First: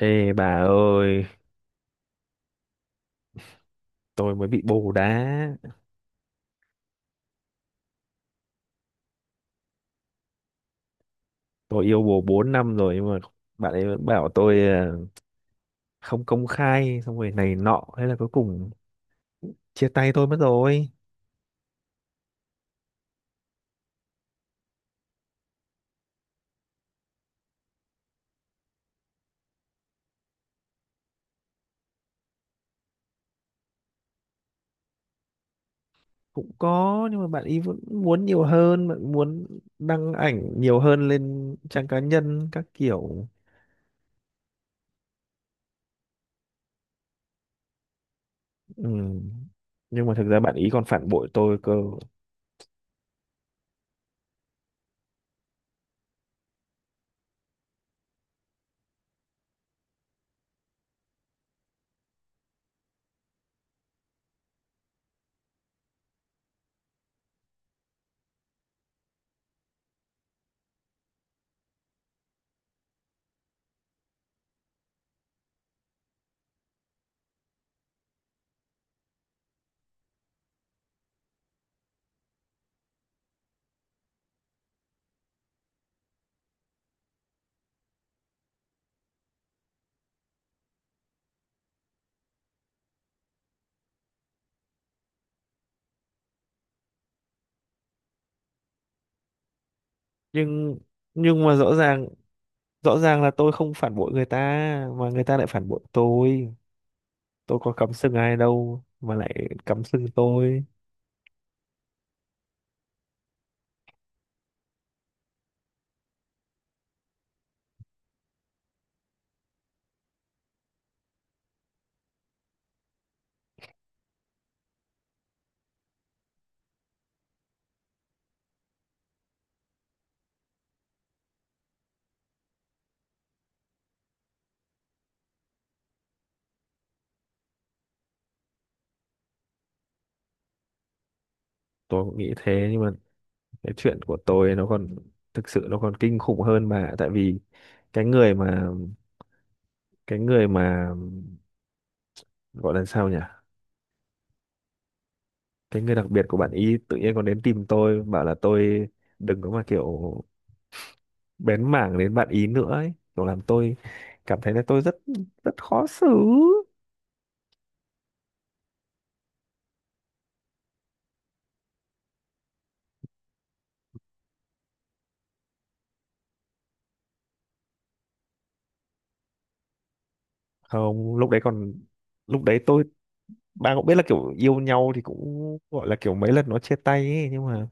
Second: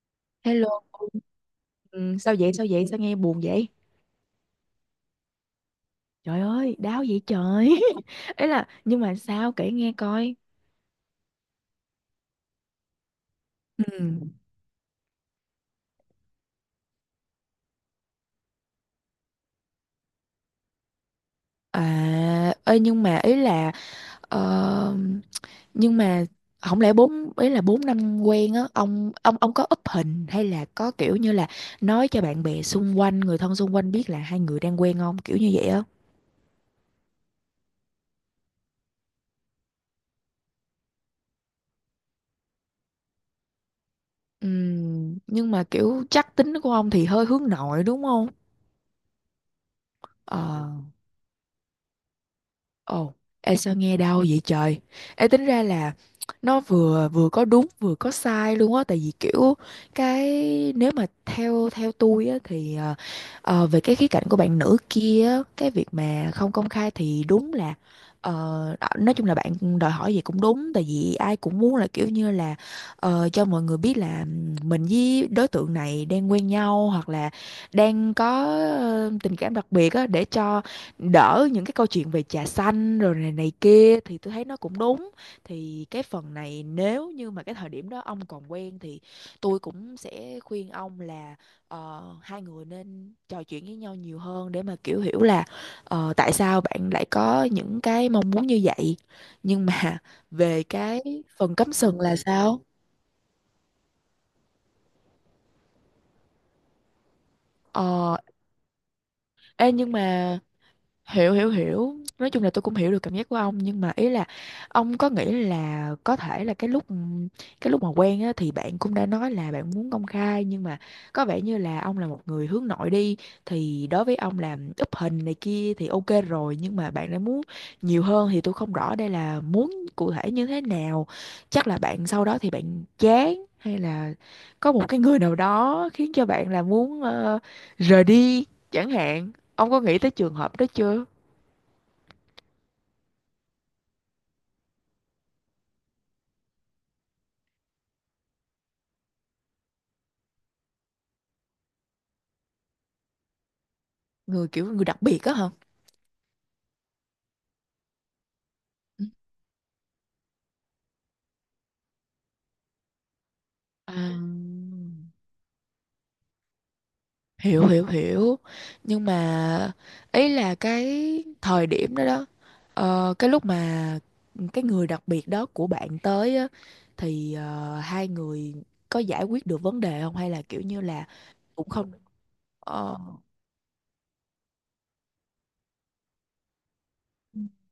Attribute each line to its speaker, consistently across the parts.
Speaker 1: Ê bà
Speaker 2: Hello.
Speaker 1: ơi,
Speaker 2: Ừ, sao vậy? Sao vậy? Sao nghe buồn vậy?
Speaker 1: tôi mới bị bồ đá.
Speaker 2: Trời ơi, đau vậy trời. Ý là nhưng mà sao kể nghe coi.
Speaker 1: Tôi yêu bồ 4 năm rồi nhưng mà bạn ấy vẫn
Speaker 2: Ừ.
Speaker 1: bảo tôi không công khai xong rồi này nọ, thế là cuối cùng chia tay tôi mất rồi.
Speaker 2: À, ơi, nhưng mà ý là ờ, nhưng mà không lẽ bốn, ý là bốn năm quen á, ông có up hình hay là có kiểu như là nói cho bạn bè xung quanh, người thân xung quanh biết là hai người đang quen không? Kiểu như vậy á.
Speaker 1: Cũng có nhưng mà bạn ấy vẫn muốn nhiều hơn, bạn muốn đăng ảnh nhiều hơn lên trang cá nhân các kiểu.
Speaker 2: Ừ, nhưng mà kiểu chắc tính của ông thì hơi hướng nội đúng không?
Speaker 1: Ừ. Nhưng mà thực ra bạn ấy
Speaker 2: Ờ.
Speaker 1: còn phản bội tôi cơ.
Speaker 2: Ồ, em sao nghe đau vậy trời? Em tính ra là nó vừa vừa có đúng vừa có sai luôn á, tại vì kiểu cái, nếu mà theo theo tôi á thì về cái khía cạnh của bạn nữ kia á, cái việc mà không công khai thì đúng là ờ, nói chung là bạn đòi hỏi gì cũng đúng, tại vì ai cũng muốn là kiểu như là cho mọi người biết là mình với đối tượng này đang quen nhau, hoặc là đang có tình cảm đặc biệt á, để cho đỡ những cái câu chuyện về trà xanh rồi này này kia, thì tôi thấy nó cũng đúng. Thì cái phần này, nếu như mà cái thời điểm đó ông còn quen thì tôi cũng sẽ khuyên ông là hai người nên trò chuyện với nhau nhiều hơn để mà kiểu hiểu là tại sao bạn lại có những cái mong muốn như vậy, nhưng mà về
Speaker 1: Nhưng
Speaker 2: cái
Speaker 1: nhưng mà
Speaker 2: phần cắm
Speaker 1: rõ
Speaker 2: sừng
Speaker 1: ràng
Speaker 2: là sao.
Speaker 1: rõ ràng là tôi không phản bội người ta mà người ta lại phản bội tôi. Tôi có cắm sừng
Speaker 2: ờ
Speaker 1: ai đâu mà lại
Speaker 2: Ê,
Speaker 1: cắm
Speaker 2: nhưng
Speaker 1: sừng
Speaker 2: mà
Speaker 1: tôi.
Speaker 2: hiểu hiểu hiểu, nói chung là tôi cũng hiểu được cảm giác của ông, nhưng mà ý là ông có nghĩ là có thể là cái lúc mà quen á, thì bạn cũng đã nói là bạn muốn công khai, nhưng mà có vẻ như là ông là một người hướng nội đi, thì đối với ông là úp hình này kia thì ok rồi, nhưng mà bạn đã muốn nhiều hơn thì tôi không rõ đây là muốn cụ thể như thế nào. Chắc là bạn sau đó thì bạn chán, hay là có một cái người nào đó khiến cho bạn là muốn rời đi chẳng hạn. Ông có nghĩ tới trường hợp đó chưa?
Speaker 1: Tôi cũng nghĩ thế nhưng mà cái chuyện của tôi nó còn thực sự nó còn kinh khủng hơn, mà tại vì cái người mà cái người mà gọi là sao nhỉ,
Speaker 2: Người, kiểu người đặc biệt á hả?
Speaker 1: cái người đặc biệt của bạn ý tự nhiên còn đến tìm tôi bảo là tôi
Speaker 2: Ừ.
Speaker 1: đừng có mà kiểu bén mảng đến bạn ý nữa ấy, kiểu làm tôi
Speaker 2: À.
Speaker 1: cảm thấy là tôi rất rất khó xử.
Speaker 2: Hiểu hiểu hiểu, nhưng mà ý là cái thời điểm đó đó cái lúc mà cái người đặc biệt đó của bạn tới á, thì hai người có giải quyết được vấn đề không, hay là kiểu như là
Speaker 1: Không, lúc đấy
Speaker 2: cũng
Speaker 1: còn
Speaker 2: không
Speaker 1: lúc đấy tôi,
Speaker 2: ờ,
Speaker 1: bạn cũng biết là kiểu yêu nhau thì cũng gọi là kiểu mấy lần nó chia tay ấy, nhưng mà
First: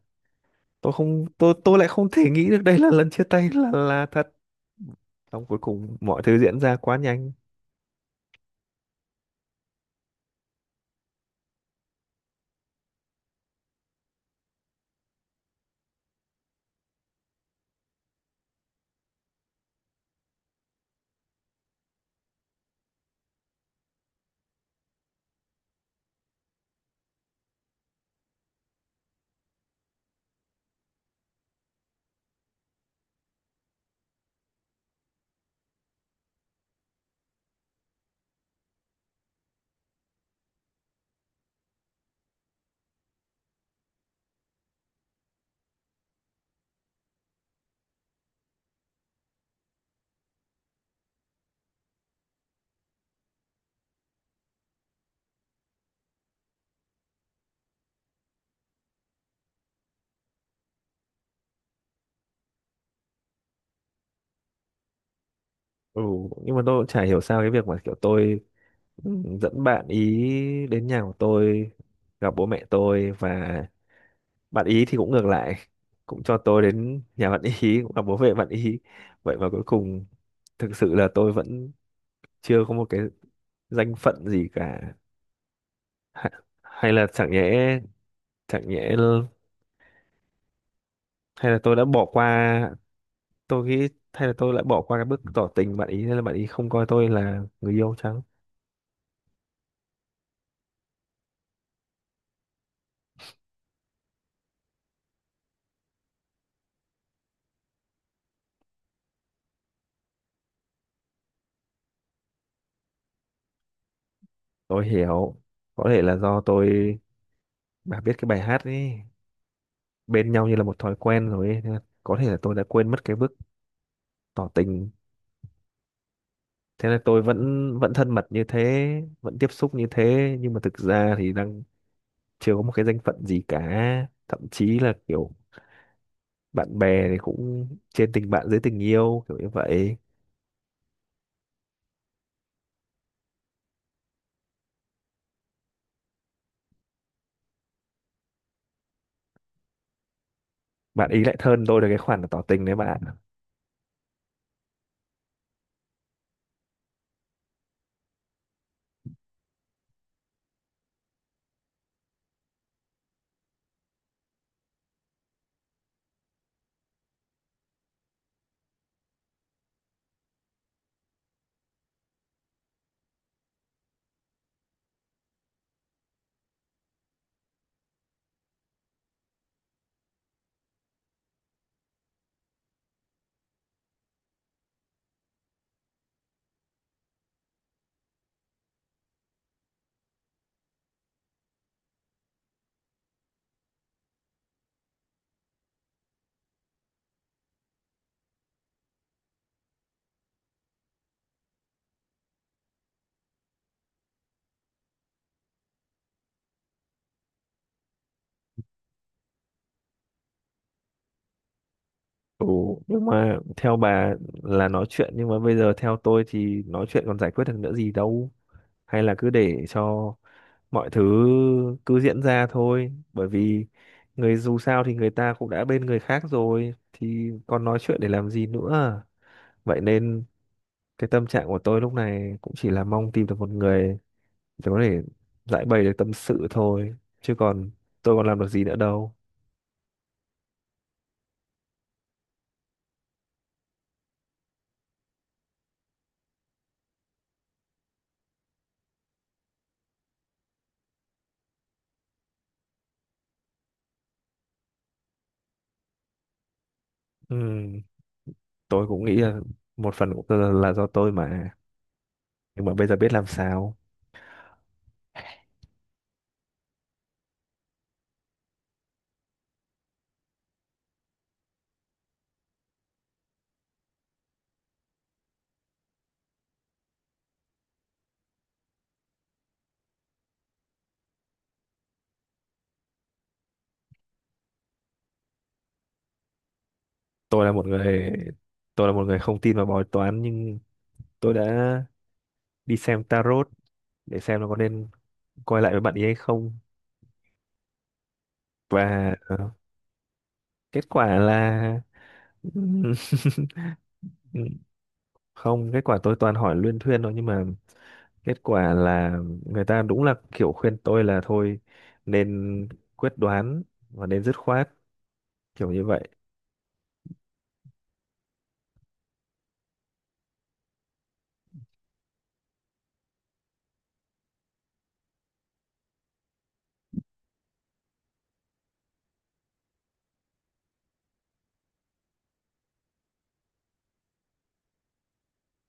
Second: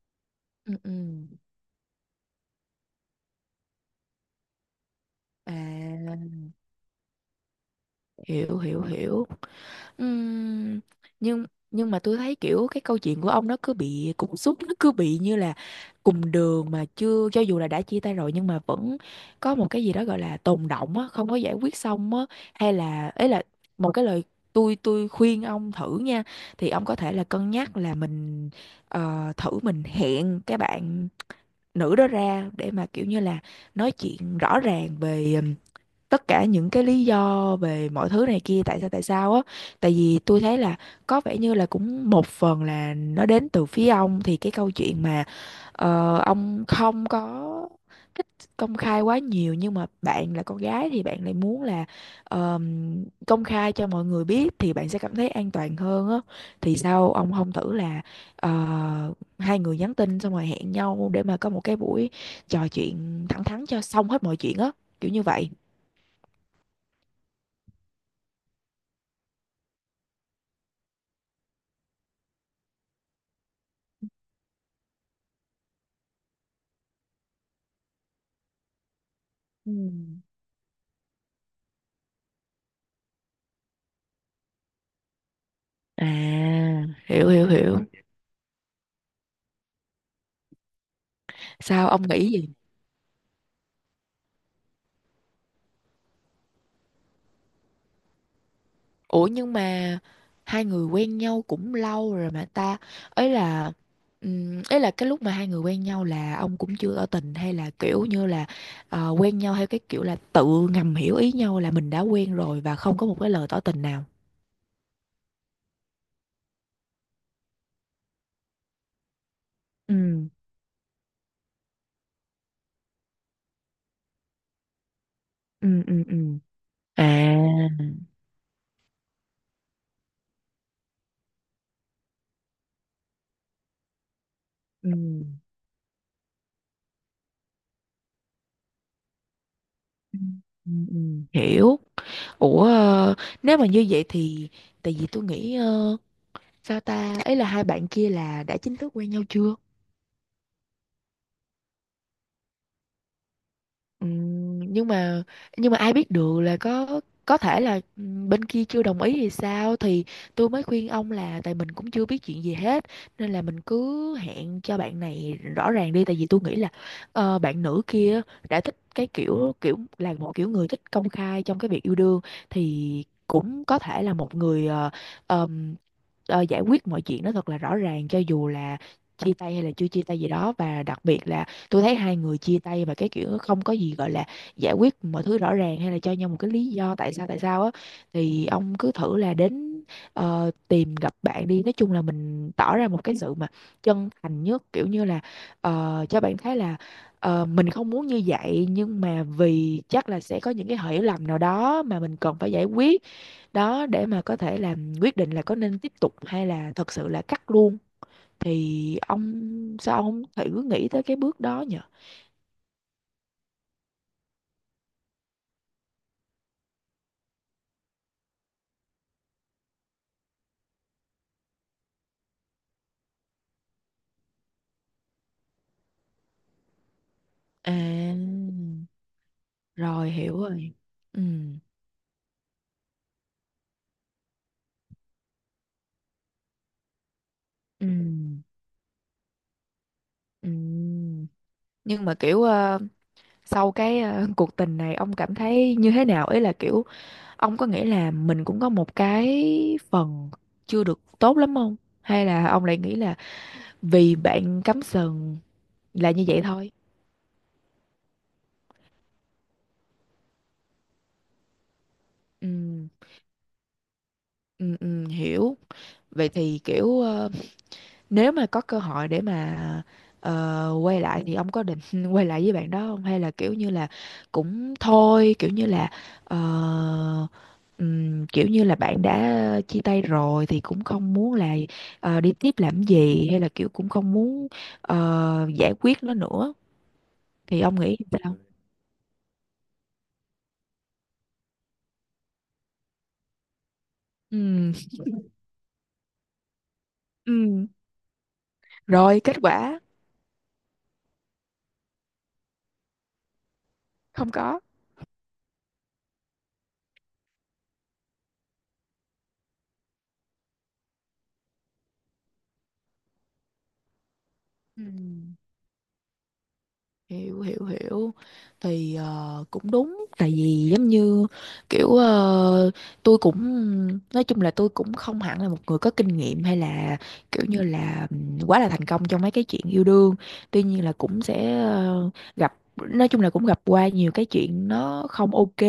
Speaker 2: ừ,
Speaker 1: tôi
Speaker 2: ừ.
Speaker 1: không tôi tôi lại không thể nghĩ được đây là lần chia tay là thật, xong cuối cùng
Speaker 2: À,
Speaker 1: mọi thứ diễn ra quá nhanh.
Speaker 2: hiểu hiểu hiểu. Ừm, nhưng nhưng mà tôi thấy kiểu cái câu chuyện của ông nó cứ bị cục súc, nó cứ bị như là cùng đường mà chưa, cho dù là đã chia tay rồi nhưng mà vẫn có một cái gì đó gọi là tồn đọng á, không có giải quyết xong á, hay là ấy là một cái lời, tôi khuyên ông thử nha, thì ông có thể là cân nhắc là mình thử mình hẹn cái bạn nữ đó ra để mà kiểu như là nói chuyện rõ ràng về tất cả những cái lý do về mọi thứ này kia, tại sao á, tại vì tôi thấy là có vẻ như là cũng một phần là nó đến từ phía ông, thì cái câu chuyện mà ông không có thích công khai quá nhiều, nhưng mà bạn là con gái thì bạn lại muốn là công khai cho mọi người biết thì bạn sẽ cảm thấy an toàn hơn á, thì sao ông không thử là ờ, hai người nhắn tin xong rồi hẹn nhau để mà có một cái buổi trò chuyện thẳng thắn cho xong hết mọi chuyện á, kiểu như vậy.
Speaker 1: Ừ, nhưng mà tôi cũng chả hiểu sao cái việc mà kiểu tôi, ừ, dẫn bạn ý đến nhà của tôi gặp bố mẹ tôi, và bạn ý thì cũng ngược lại cũng cho tôi đến nhà bạn ý cũng gặp bố mẹ bạn ý, vậy mà cuối
Speaker 2: Ừ.
Speaker 1: cùng thực sự là tôi vẫn chưa có một cái danh phận gì cả.
Speaker 2: À,
Speaker 1: Ha- Hay là
Speaker 2: hiểu
Speaker 1: chẳng
Speaker 2: hiểu
Speaker 1: nhẽ,
Speaker 2: hiểu.
Speaker 1: chẳng nhẽ l- hay là tôi đã
Speaker 2: Sao ông
Speaker 1: bỏ
Speaker 2: nghĩ gì?
Speaker 1: qua. Tôi nghĩ hay là tôi lại bỏ qua cái bước tỏ tình bạn ý nên là bạn ý không coi tôi là người yêu chăng.
Speaker 2: Ủa nhưng mà hai người quen nhau cũng lâu rồi mà ta. Ấy là cái lúc mà hai người quen nhau là ông cũng chưa tỏ tình, hay là kiểu như là quen nhau theo cái kiểu là tự ngầm hiểu ý nhau là mình đã quen rồi và không có một cái lời tỏ tình nào.
Speaker 1: Tôi hiểu, có thể là do tôi, bà biết cái bài hát ấy,
Speaker 2: Ừ,
Speaker 1: bên nhau như là một thói quen rồi ấy. Nên là có thể là tôi đã quên mất cái bước tỏ tình.
Speaker 2: ừ, ừ, ừ.
Speaker 1: Thế là
Speaker 2: À,
Speaker 1: tôi vẫn vẫn thân mật như thế, vẫn tiếp xúc như thế, nhưng mà thực ra thì đang chưa có một cái danh phận gì cả, thậm chí
Speaker 2: ừ.
Speaker 1: là kiểu bạn bè thì cũng trên tình bạn dưới tình yêu kiểu như vậy.
Speaker 2: Ừ. Ừ, ừ, hiểu. Ủa, nếu mà như vậy thì, tại vì tôi nghĩ sao ta, ấy là hai bạn kia là đã chính thức quen nhau chưa?
Speaker 1: Bạn ý lại hơn tôi được cái khoản là tỏ tình đấy bạn ạ.
Speaker 2: Ừm, nhưng mà nhưng mà ai biết được là có thể là bên kia chưa đồng ý thì sao, thì tôi mới khuyên ông là tại mình cũng chưa biết chuyện gì hết, nên là mình cứ hẹn cho bạn này rõ ràng đi, tại vì tôi nghĩ là bạn nữ kia đã thích cái kiểu kiểu là một kiểu người thích công khai trong cái việc yêu đương, thì cũng có thể là một người ờm, giải quyết mọi chuyện nó thật là rõ ràng, cho dù là chia tay hay là chưa chia tay gì đó. Và đặc biệt là tôi thấy hai người chia tay và cái kiểu không có gì gọi là giải quyết mọi thứ rõ ràng, hay là cho nhau một cái lý do tại sao á, thì ông cứ thử là đến tìm gặp bạn đi, nói chung là mình tỏ ra một cái sự mà chân thành nhất, kiểu như là cho bạn thấy là mình không muốn như vậy, nhưng mà vì chắc là sẽ có những cái hiểu lầm nào đó mà mình cần phải giải quyết, đó để mà có thể làm quyết định là có nên tiếp tục hay là thật sự là cắt luôn, thì ông sao ông thử nghĩ tới cái bước đó nhỉ.
Speaker 1: Ừ, nhưng mà theo bà là nói chuyện, nhưng mà bây giờ theo tôi thì nói chuyện còn giải quyết được nữa gì đâu, hay là cứ để cho mọi thứ cứ diễn ra thôi, bởi vì người, dù sao thì người ta cũng đã bên người khác rồi thì còn
Speaker 2: À,
Speaker 1: nói chuyện để làm gì nữa. Vậy
Speaker 2: rồi
Speaker 1: nên
Speaker 2: hiểu rồi.
Speaker 1: cái
Speaker 2: Ừ,
Speaker 1: tâm trạng của tôi lúc này cũng chỉ là mong tìm được một người để có thể giải bày được tâm sự thôi, chứ còn
Speaker 2: ừ,
Speaker 1: tôi còn làm được gì nữa đâu.
Speaker 2: ừ. Nhưng mà kiểu sau cái cuộc tình này ông cảm thấy như thế nào? Ý là kiểu ông có nghĩ là mình cũng có một cái phần chưa được tốt lắm không? Hay là ông lại nghĩ là vì bạn cắm sừng là như vậy thôi?
Speaker 1: Ừ, tôi cũng nghĩ là một phần cũng là do tôi mà,
Speaker 2: Ừ,
Speaker 1: nhưng mà bây giờ biết làm sao.
Speaker 2: ừ, ừ, hiểu. Vậy thì kiểu nếu mà có cơ hội để mà quay lại thì ông có định quay lại với bạn đó không? Hay là kiểu như là cũng thôi, kiểu như là ờ, kiểu như là bạn đã chia tay rồi thì cũng không muốn là đi tiếp làm gì, hay là kiểu cũng không muốn giải quyết nó nữa,
Speaker 1: tôi là
Speaker 2: thì
Speaker 1: một
Speaker 2: ông nghĩ
Speaker 1: người
Speaker 2: sao?
Speaker 1: tôi là một người không tin vào bói toán, nhưng tôi đã đi xem tarot để xem nó có
Speaker 2: Ừ,
Speaker 1: nên quay lại với bạn ấy hay không.
Speaker 2: ừ.
Speaker 1: Và
Speaker 2: Rồi kết quả
Speaker 1: kết quả là
Speaker 2: không có.
Speaker 1: không, kết quả tôi toàn hỏi luyên thuyên thôi, nhưng mà kết quả là người ta đúng là kiểu khuyên tôi là thôi nên quyết đoán và nên dứt khoát
Speaker 2: Ừ.
Speaker 1: kiểu như vậy.
Speaker 2: Hiểu hiểu hiểu, thì cũng đúng, tại vì giống như kiểu tôi cũng, nói chung là tôi cũng không hẳn là một người có kinh nghiệm, hay là kiểu như là quá là thành công trong mấy cái chuyện yêu đương, tuy nhiên là cũng sẽ gặp, nói chung là cũng gặp qua nhiều cái chuyện nó không ok,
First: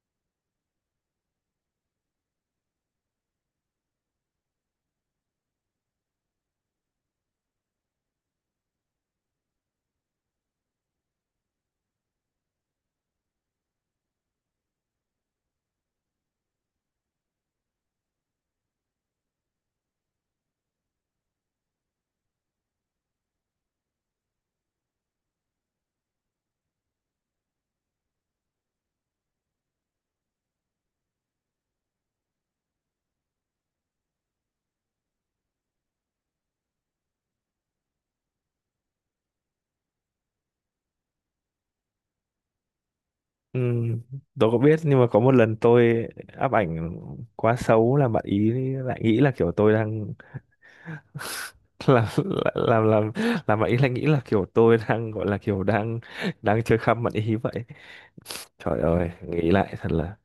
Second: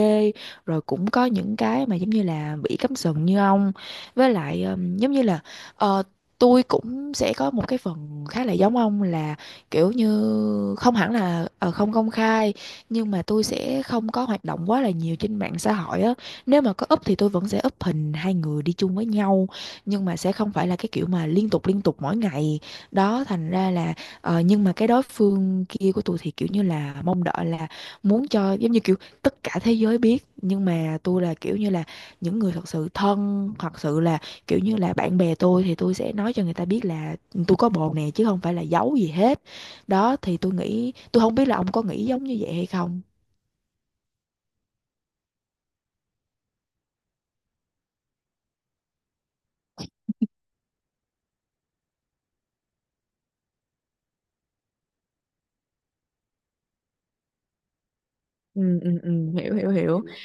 Speaker 2: rồi cũng có những cái mà giống như là bị cắm sừng như ông, với lại giống như là ờ, tôi cũng sẽ có một cái phần khá là giống ông, là kiểu như không hẳn là không công khai, nhưng mà tôi sẽ không có hoạt động quá là nhiều trên mạng xã hội á, nếu mà có up thì tôi vẫn sẽ up hình hai người đi chung với nhau, nhưng mà sẽ không phải là cái kiểu mà liên tục mỗi ngày đó, thành ra là nhưng mà cái đối phương kia của tôi thì kiểu như là mong đợi là muốn cho giống như kiểu tất cả thế giới biết, nhưng mà tôi là kiểu như là những người thật sự thân, thật sự là kiểu như là bạn bè tôi, thì tôi sẽ nói cho người ta biết là tôi có bồ nè, chứ không phải là giấu gì hết đó, thì tôi nghĩ, tôi không biết là ông có nghĩ giống như vậy hay không?
Speaker 1: Ừ, tôi có biết nhưng mà có một lần tôi áp ảnh quá xấu là bạn ý lại nghĩ là kiểu tôi đang làm làm làm làm bạn ý lại nghĩ là kiểu tôi đang gọi là kiểu đang đang chơi khăm bạn ý vậy. Trời ơi nghĩ
Speaker 2: Hiểu, hiểu,
Speaker 1: lại thật
Speaker 2: hiểu.
Speaker 1: là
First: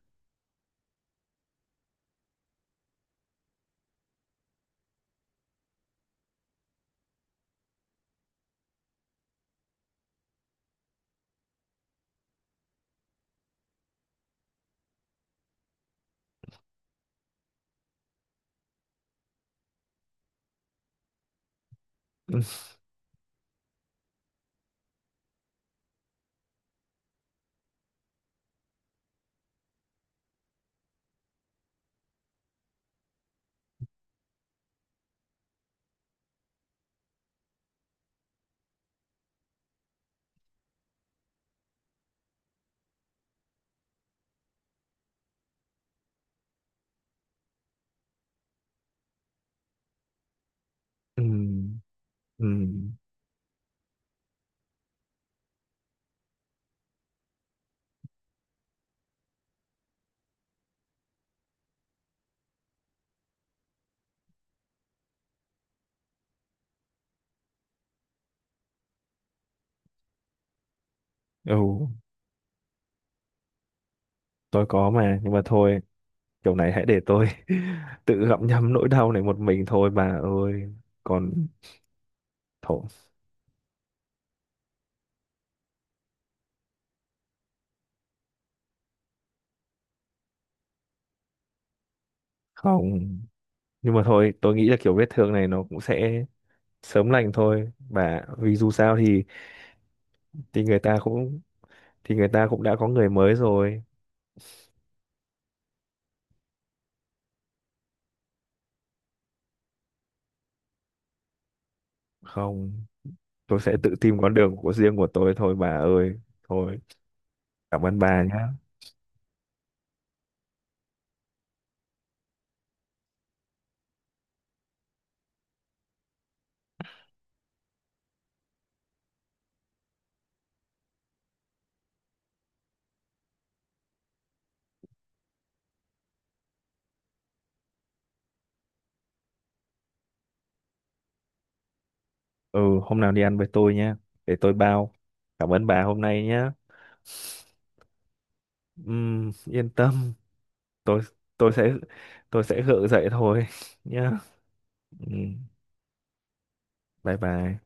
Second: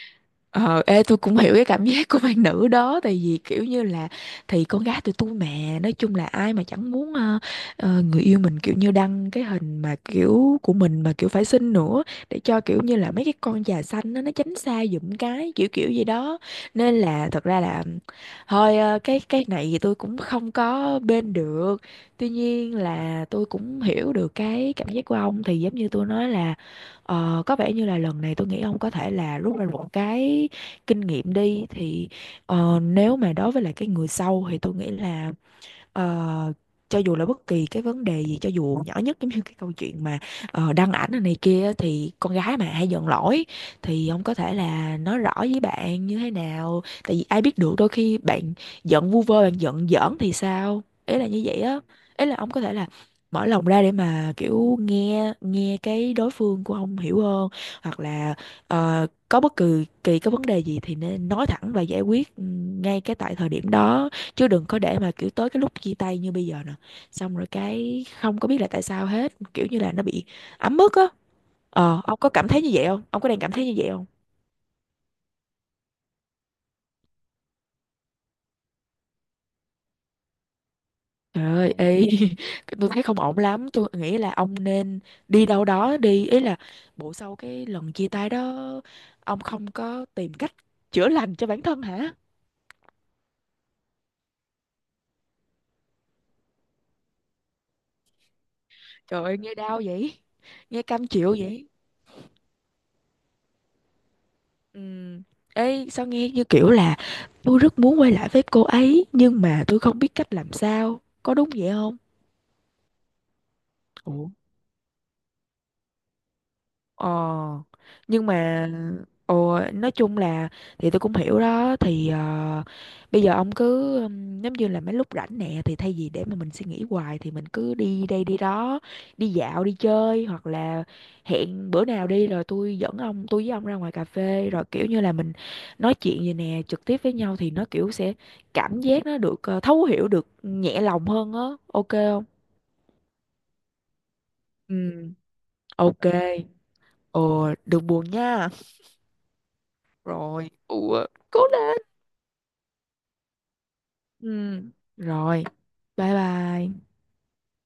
Speaker 2: Ờ, ê, tôi cũng hiểu cái cảm giác của bạn nữ đó, tại vì kiểu như là thì con gái tụi tôi mà, nói chung là ai mà chẳng muốn người yêu mình kiểu như đăng cái hình mà kiểu của mình mà kiểu phải xinh nữa, để cho kiểu như là mấy cái con già xanh nó tránh xa giùm, cái kiểu kiểu gì đó, nên là thật ra là thôi cái này thì tôi cũng không có bên được, tuy
Speaker 1: ừ,
Speaker 2: nhiên là tôi cũng hiểu được cái cảm giác của ông, thì giống như tôi nói là, ờ, có vẻ như là lần này tôi nghĩ ông có thể là rút ra một cái kinh nghiệm đi, thì nếu mà đối với lại cái người sau thì tôi nghĩ là, ờ, cho dù là bất kỳ cái vấn đề gì, cho dù nhỏ nhất, giống như cái câu chuyện mà đăng ảnh này này kia á, thì con gái mà hay giận lỗi, thì ông có thể là nói rõ với bạn như thế nào, tại vì ai biết được đôi khi bạn giận vu vơ, bạn giận giỡn thì sao, ý
Speaker 1: ừ,
Speaker 2: là như vậy á, ý là
Speaker 1: ừ,
Speaker 2: ông có thể là mở lòng ra để mà kiểu nghe nghe cái đối phương của ông hiểu hơn, hoặc là có bất kỳ kỳ cái vấn đề gì thì nên nói thẳng và giải quyết ngay cái tại thời điểm đó, chứ đừng có để mà kiểu tới cái lúc chia tay như bây giờ nè, xong rồi cái không có biết là tại sao hết, kiểu như là nó bị ấm ức á.
Speaker 1: ừ,
Speaker 2: Ờ, ông có cảm thấy như vậy không, ông có đang cảm thấy như vậy không?
Speaker 1: tôi có mà nhưng mà thôi, kiểu này hãy để tôi tự gặm nhấm nỗi đau này một mình thôi bà ơi. Còn
Speaker 2: Trời ơi, ê,
Speaker 1: thôi,
Speaker 2: tôi thấy không ổn lắm, tôi nghĩ là ông nên đi đâu đó đi, ý là bộ sau cái lần chia tay đó ông không có tìm cách chữa lành cho bản thân hả?
Speaker 1: không, nhưng mà thôi tôi nghĩ là kiểu vết thương này nó cũng sẽ sớm lành thôi bà, vì dù sao
Speaker 2: Trời
Speaker 1: thì
Speaker 2: ơi nghe đau vậy,
Speaker 1: thì người
Speaker 2: nghe
Speaker 1: ta
Speaker 2: cam chịu
Speaker 1: cũng
Speaker 2: vậy.
Speaker 1: thì người ta cũng đã có người mới rồi.
Speaker 2: Ừm. Ê, sao nghe như kiểu là tôi rất muốn quay lại với cô ấy nhưng mà tôi không biết cách làm sao. Có đúng vậy không?
Speaker 1: Không, tôi sẽ tự tìm
Speaker 2: Ủa.
Speaker 1: con đường của riêng của tôi thôi bà ơi. Thôi,
Speaker 2: Ờ,
Speaker 1: cảm ơn bà
Speaker 2: nhưng
Speaker 1: nhá.
Speaker 2: mà ồ, nói chung là thì tôi cũng hiểu đó, thì bây giờ ông cứ giống như là mấy lúc rảnh nè, thì thay vì để mà mình suy nghĩ hoài thì mình cứ đi đây đi đó, đi dạo đi chơi, hoặc là hẹn bữa nào đi rồi tôi với ông ra ngoài cà phê, rồi kiểu như là mình nói chuyện vậy nè trực tiếp với nhau, thì nó kiểu sẽ cảm giác nó được thấu hiểu, được nhẹ lòng hơn á, ok không?
Speaker 1: Ừ, hôm nào đi ăn với tôi nhá, để tôi bao.
Speaker 2: Ừ,
Speaker 1: Cảm ơn bà hôm
Speaker 2: ok.
Speaker 1: nay nhá.
Speaker 2: Ồ, đừng buồn nha.
Speaker 1: Yên tâm,
Speaker 2: Rồi,
Speaker 1: tôi
Speaker 2: ủa cố
Speaker 1: tôi sẽ
Speaker 2: lên.
Speaker 1: tôi sẽ gượng dậy thôi nhá.
Speaker 2: Ừ,
Speaker 1: Ừm,
Speaker 2: rồi, bye bye.
Speaker 1: bye bye.